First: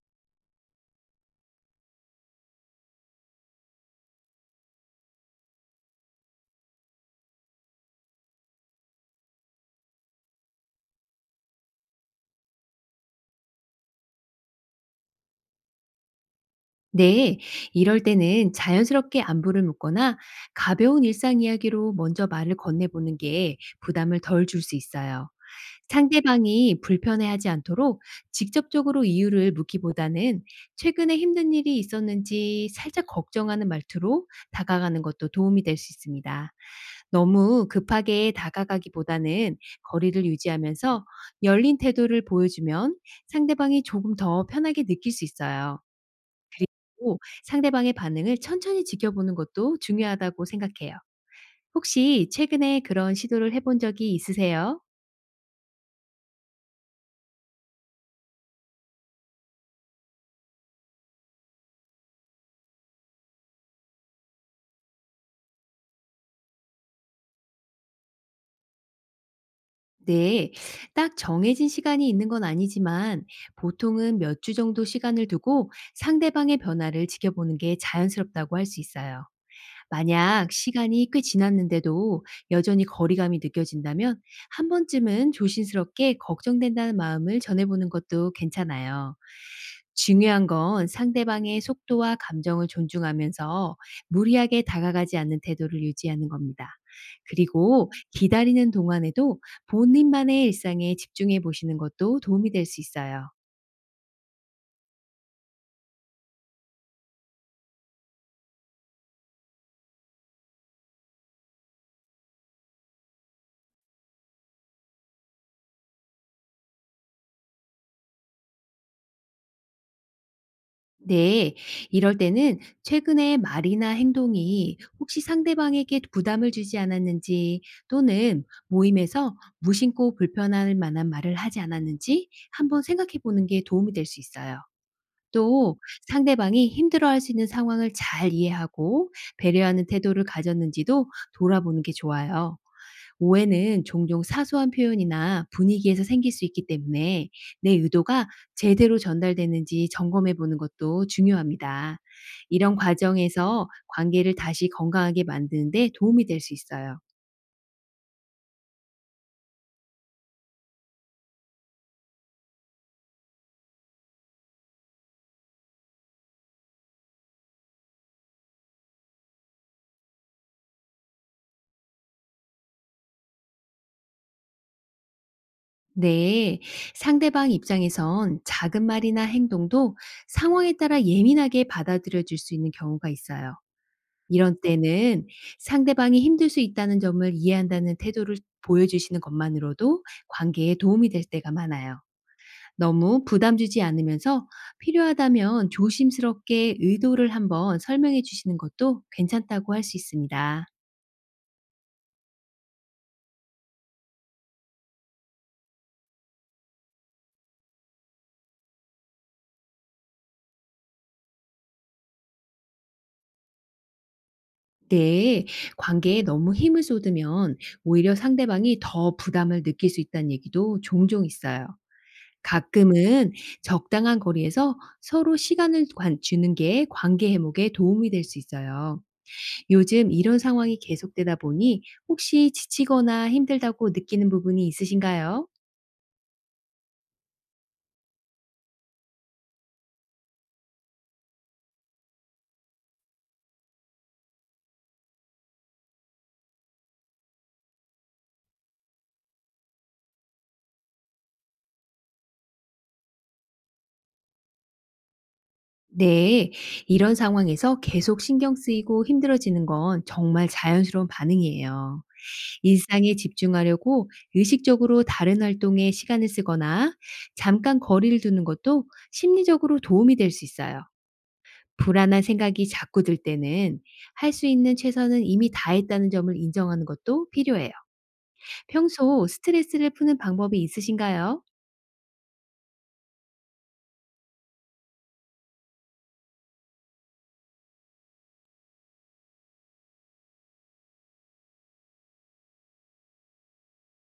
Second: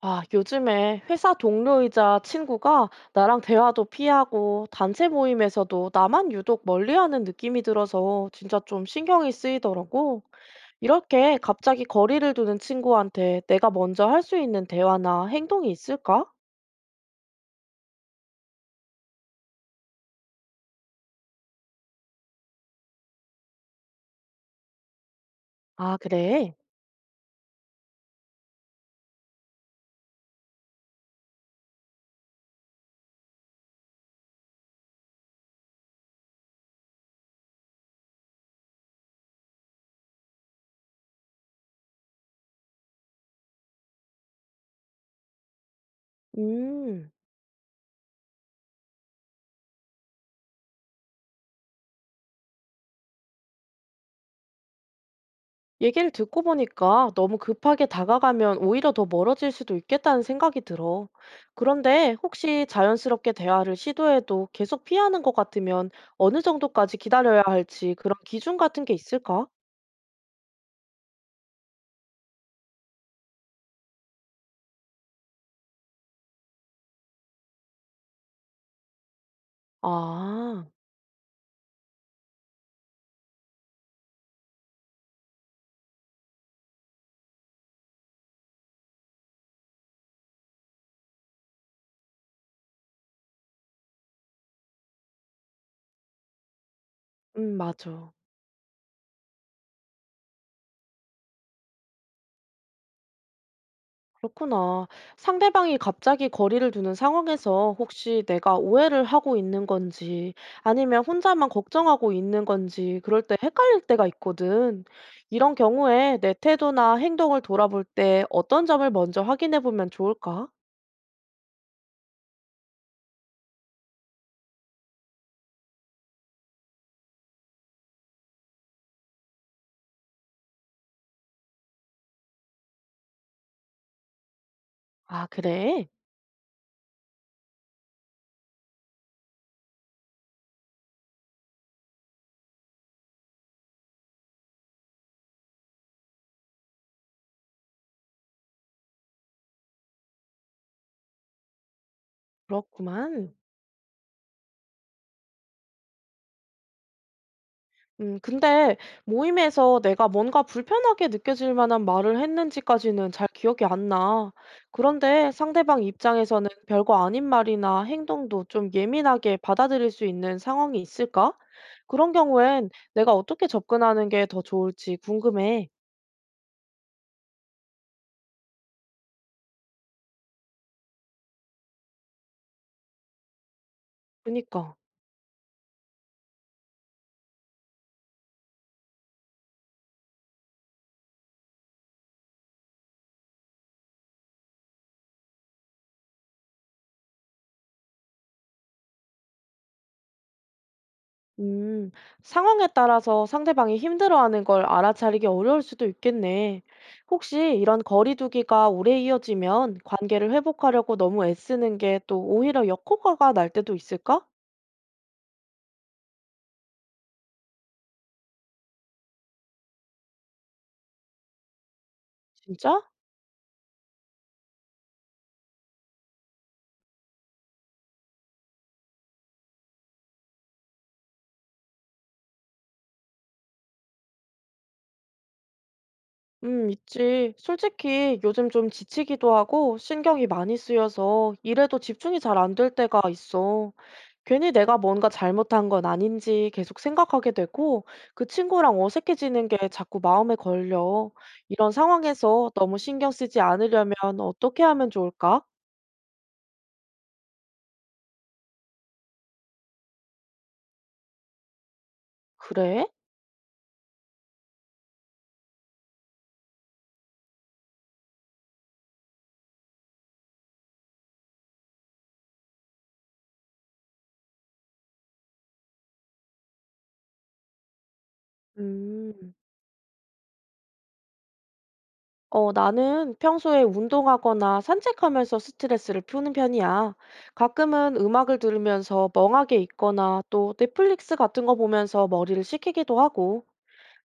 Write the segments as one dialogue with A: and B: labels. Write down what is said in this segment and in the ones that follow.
A: 아, 요즘에 회사 동료이자 친구가 나랑 대화도 피하고 단체 모임에서도 나만 유독 멀리하는 느낌이 들어서 진짜 좀 신경이 쓰이더라고. 이렇게 갑자기 거리를 두는 친구한테 내가 먼저 할 수 있는 대화나 행동이 있을까?
B: 네, 이럴 때는 자연스럽게 안부를 묻거나 가벼운 일상 이야기로 먼저 말을 건네보는 게 부담을 덜 줄 수 있어요.
A: 아, 그래?
B: 상대방이 불편해하지 않도록 직접적으로 이유를 묻기보다는 최근에 힘든 일이 있었는지 살짝 걱정하는 말투로 다가가는 것도 도움이 될 수 있습니다. 너무 급하게 다가가기보다는 거리를 유지하면서 열린 태도를 보여주면 상대방이 조금 더 편하게 느낄 수 있어요.
A: 음.
B: 고 상대방의 반응을 천천히 지켜보는 것도 중요하다고 생각해요. 혹시 최근에 그런 시도를 해본 적이 있으세요?
A: 얘기를 듣고 보니까 너무 급하게 다가가면 오히려 더 멀어질 수도 있겠다는 생각이 들어. 그런데 혹시 자연스럽게 대화를 시도해도 계속 피하는 것 같으면 어느 정도까지 기다려야 할지 그런 기준 같은 게 있을까?
B: 네. 딱 정해진 시간이 있는 건 아니지만 보통은 몇 주 정도 시간을 두고 상대방의 변화를 지켜보는 게 자연스럽다고 할 수 있어요. 만약
A: 아,
B: 시간이 꽤 지났는데도 여전히 거리감이 느껴진다면 한 번쯤은 조심스럽게 걱정된다는 마음을 전해보는 것도 괜찮아요. 중요한 건 상대방의 속도와 감정을 존중하면서 무리하게 다가가지 않는 태도를 유지하는 겁니다. 그리고
A: 맞아.
B: 기다리는 동안에도 본인만의 일상에 집중해 보시는 것도 도움이 될 수 있어요.
A: 그렇구나. 상대방이 갑자기 거리를 두는 상황에서 혹시 내가 오해를 하고 있는 건지 아니면 혼자만 걱정하고 있는 건지 그럴 때 헷갈릴 때가 있거든. 이런 경우에 내 태도나 행동을 돌아볼 때 어떤 점을 먼저 확인해 보면 좋을까?
B: 네, 이럴 때는 최근에 말이나 행동이 혹시 상대방에게 부담을 주지 않았는지 또는 모임에서 무심코 불편할 만한 말을 하지 않았는지 한번 생각해 보는 게 도움이 될 수 있어요.
A: 아,
B: 또
A: 그래?
B: 상대방이 힘들어할 수 있는 상황을 잘 이해하고 배려하는 태도를 가졌는지도 돌아보는 게 좋아요. 오해는 종종 사소한 표현이나 분위기에서 생길 수 있기 때문에 내 의도가 제대로 전달되는지 점검해 보는 것도 중요합니다. 이런
A: 그렇구만.
B: 과정에서 관계를 다시 건강하게 만드는데 도움이 될 수 있어요.
A: 근데 모임에서 내가 뭔가 불편하게 느껴질 만한 말을 했는지까지는 잘 기억이 안 나. 그런데 상대방 입장에서는 별거 아닌 말이나 행동도 좀 예민하게 받아들일 수 있는 상황이 있을까? 그런 경우엔 내가 어떻게 접근하는 게 더 좋을지 궁금해.
B: 네, 상대방 입장에선 작은 말이나 행동도 상황에 따라 예민하게 받아들여 줄 수 있는 경우가 있어요. 이런
A: 그니까.
B: 때는 상대방이 힘들 수 있다는 점을 이해한다는 태도를 보여주시는 것만으로도 관계에 도움이 될 때가 많아요. 너무 부담 주지 않으면서 필요하다면 조심스럽게 의도를 한번 설명해 주시는 것도 괜찮다고 할 수 있습니다.
A: 음, 상황에 따라서 상대방이 힘들어하는 걸 알아차리기 어려울 수도 있겠네. 혹시 이런 거리두기가 오래 이어지면 관계를 회복하려고 너무 애쓰는 게 또 오히려 역효과가 날 때도 있을까?
B: 네, 관계에 너무 힘을 쏟으면 오히려 상대방이 더 부담을 느낄 수 있다는 얘기도 종종 있어요.
A: 진짜?
B: 가끔은 적당한 거리에서 서로 주는 게 관계 회복에 도움이 될 수 있어요. 요즘 이런 상황이 계속되다 보니 혹시 지치거나 힘들다고 느끼는 부분이 있으신가요?
A: 있지. 솔직히 요즘 좀 지치기도 하고 신경이 많이 쓰여서 일에도 집중이 잘 안 될 때가 있어. 괜히 내가 뭔가 잘못한 건 아닌지 계속 생각하게 되고 그 친구랑 어색해지는 게 자꾸 마음에 걸려. 이런 상황에서 너무 신경 쓰지 않으려면 어떻게 하면 좋을까?
B: 네, 이런 상황에서 계속 신경 쓰이고 힘들어지는 건 정말 자연스러운 반응이에요.
A: 그래?
B: 일상에 집중하려고 의식적으로 다른 활동에 시간을 쓰거나 잠깐 거리를 두는 것도 심리적으로 도움이 될 수 있어요. 불안한 생각이 자꾸 들 때는 할 수 있는 최선은 이미 다했다는 점을 인정하는 것도 필요해요. 평소
A: 음.
B: 스트레스를 푸는 방법이 있으신가요?
A: 어, 나는 평소에 운동하거나 산책하면서 스트레스를 푸는 편이야. 가끔은 음악을 들으면서 멍하게 있거나 또 넷플릭스 같은 거 보면서 머리를 식히기도 하고.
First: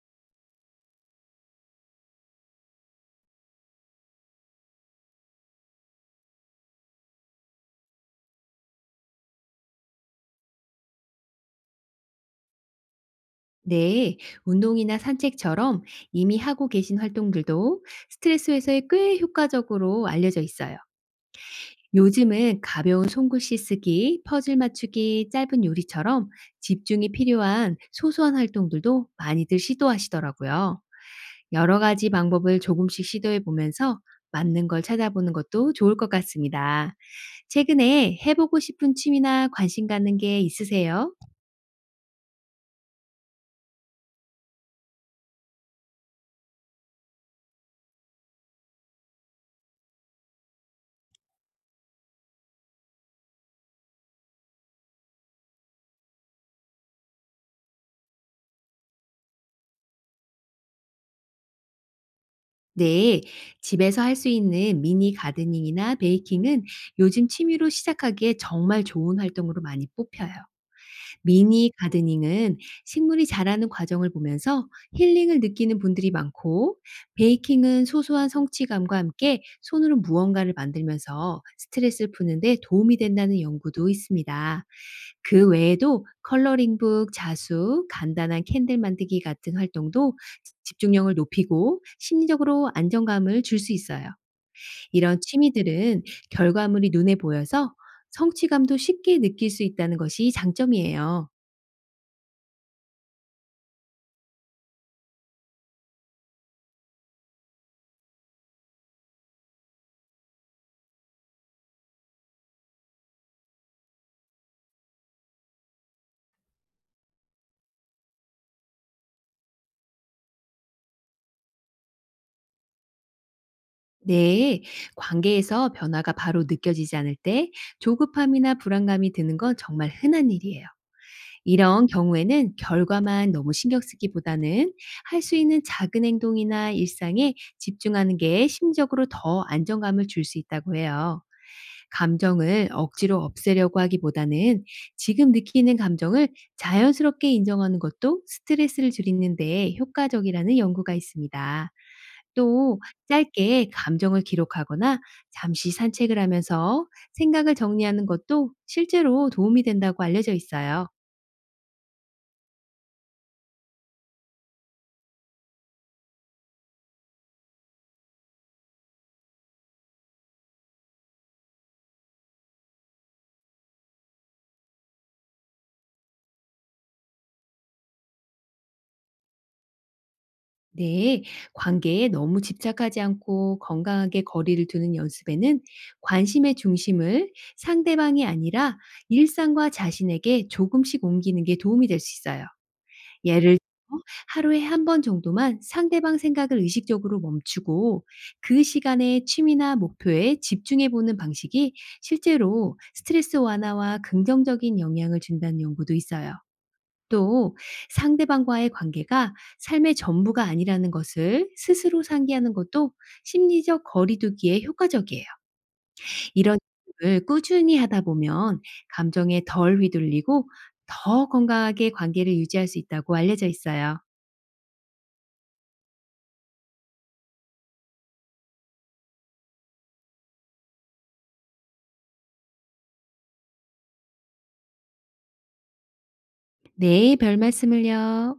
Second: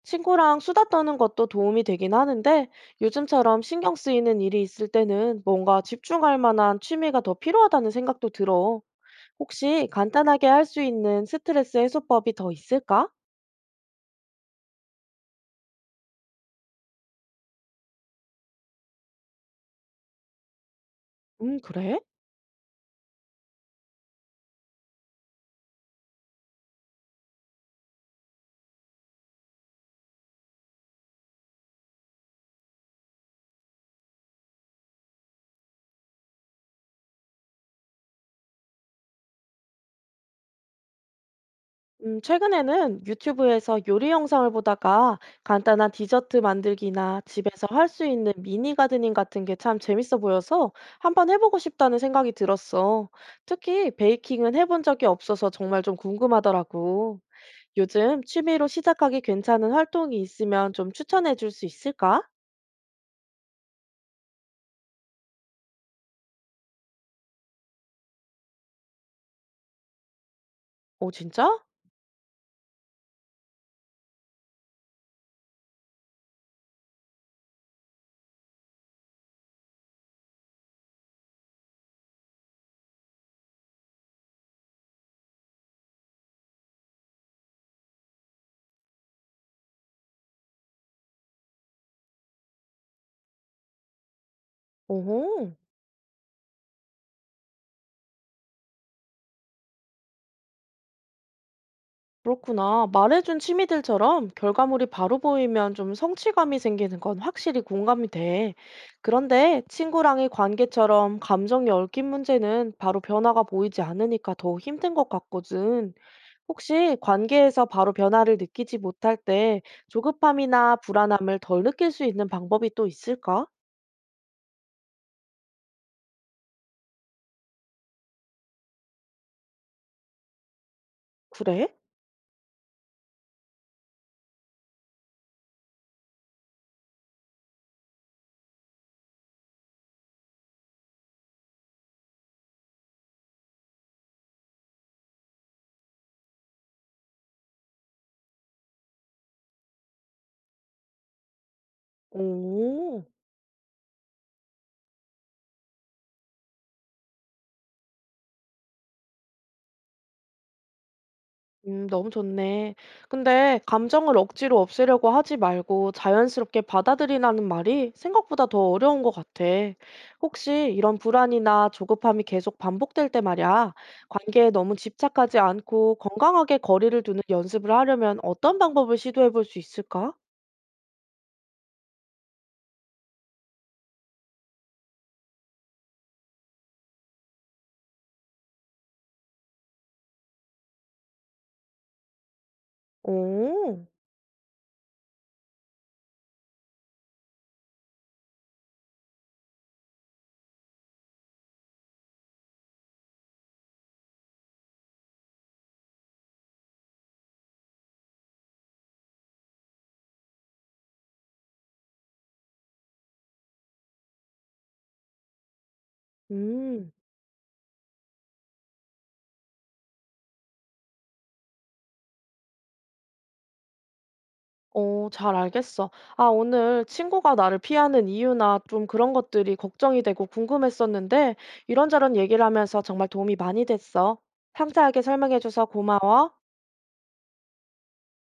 A: 친구랑 수다 떠는 것도 도움이 되긴 하는데 요즘처럼 신경 쓰이는 일이 있을 때는 뭔가 집중할 만한 취미가 더 필요하다는 생각도 들어. 혹시 간단하게 할 수 있는 스트레스 해소법이 더 있을까?
B: 네, 운동이나 산책처럼 이미 하고 계신 활동들도 스트레스 해소에 꽤 효과적으로 알려져 있어요.
A: 그래?
B: 요즘은 가벼운 손글씨 쓰기, 퍼즐 맞추기, 짧은 요리처럼 집중이 필요한 소소한 활동들도 많이들 시도하시더라고요. 여러 가지 방법을 조금씩 시도해 보면서 맞는 걸 찾아보는 것도 좋을 것 같습니다. 최근에 해보고 싶은 취미나 관심 가는 게 있으세요?
A: 최근에는 유튜브에서 요리 영상을 보다가 간단한 디저트 만들기나 집에서 할 수 있는 미니 가드닝 같은 게 참 재밌어 보여서 한번 해보고 싶다는 생각이 들었어. 특히 베이킹은 해본 적이 없어서 정말 좀 궁금하더라고. 요즘 취미로 시작하기 괜찮은 활동이 있으면 좀 추천해 줄 수 있을까?
B: 네, 집에서 할 수 있는 미니 가드닝이나 베이킹은 요즘 취미로 시작하기에 정말 좋은 활동으로 많이 뽑혀요.
A: 어, 진짜?
B: 미니 가드닝은 식물이 자라는 과정을 보면서 힐링을 느끼는 분들이 많고, 베이킹은 소소한 성취감과 함께 손으로 무언가를 만들면서 스트레스를 푸는데 도움이 된다는 연구도 있습니다. 그 외에도 컬러링북, 자수, 간단한 캔들 만들기 같은 활동도 집중력을 높이고 심리적으로 안정감을 줄 수 있어요. 이런
A: 오호.
B: 취미들은 결과물이 눈에 보여서 성취감도 쉽게 느낄 수 있다는 것이 장점이에요.
A: 그렇구나. 말해준 취미들처럼 결과물이 바로 보이면 좀 성취감이 생기는 건 확실히 공감이 돼. 그런데 친구랑의 관계처럼 감정이 얽힌 문제는 바로 변화가 보이지 않으니까 더 힘든 것 같거든. 혹시 관계에서 바로 변화를 느끼지 못할 때 조급함이나 불안함을 덜 느낄 수 있는 방법이 또 있을까?
B: 네, 관계에서 변화가 바로 느껴지지 않을 때 조급함이나 불안감이 드는 건 정말 흔한 일이에요.
A: 그래?
B: 이런 경우에는 결과만 너무 신경 쓰기보다는 할 수 있는 작은 행동이나 일상에 집중하는 게 심적으로 더 안정감을 줄 수 있다고 해요. 감정을 억지로 없애려고 하기보다는 지금 느끼는 감정을 자연스럽게 인정하는 것도 스트레스를 줄이는 데 효과적이라는 연구가 있습니다. 또
A: 오.
B: 짧게 감정을 기록하거나 잠시 산책을 하면서 생각을 정리하는 것도 실제로 도움이 된다고 알려져 있어요.
A: 너무 좋네. 근데 감정을 억지로 없애려고 하지 말고 자연스럽게 받아들이라는 말이 생각보다 더 어려운 것 같아. 혹시 이런 불안이나 조급함이 계속 반복될 때 말이야, 관계에 너무 집착하지 않고 건강하게 거리를 두는 연습을 하려면 어떤 방법을 시도해 볼 수 있을까?
B: 네, 관계에 너무 집착하지 않고 건강하게 거리를 두는 연습에는 관심의 중심을 상대방이 아니라 일상과 자신에게 조금씩 옮기는 게 도움이 될 수 있어요. 예를 들어
A: 오,
B: 하루에 한 번 정도만 상대방 생각을 의식적으로 멈추고 그 시간에 취미나 목표에 집중해 보는 방식이 실제로 스트레스 완화와 긍정적인 영향을 준다는 연구도 있어요. 또 상대방과의 관계가 삶의 전부가 아니라는 것을 스스로 상기하는 것도 심리적 거리두기에 효과적이에요. 이런 일
A: 음.
B: 을 꾸준히 하다 보면 감정에 덜 휘둘리고 더 건강하게 관계를 유지할 수 있다고 알려져 있어요.
A: 어, 잘 알겠어. 아, 오늘 친구가 나를 피하는 이유나 좀 그런 것들이 걱정이 되고 궁금했었는데, 이런저런 얘기를 하면서 정말 도움이 많이 됐어. 상세하게 설명해줘서 고마워.
B: 네, 별 말씀을요.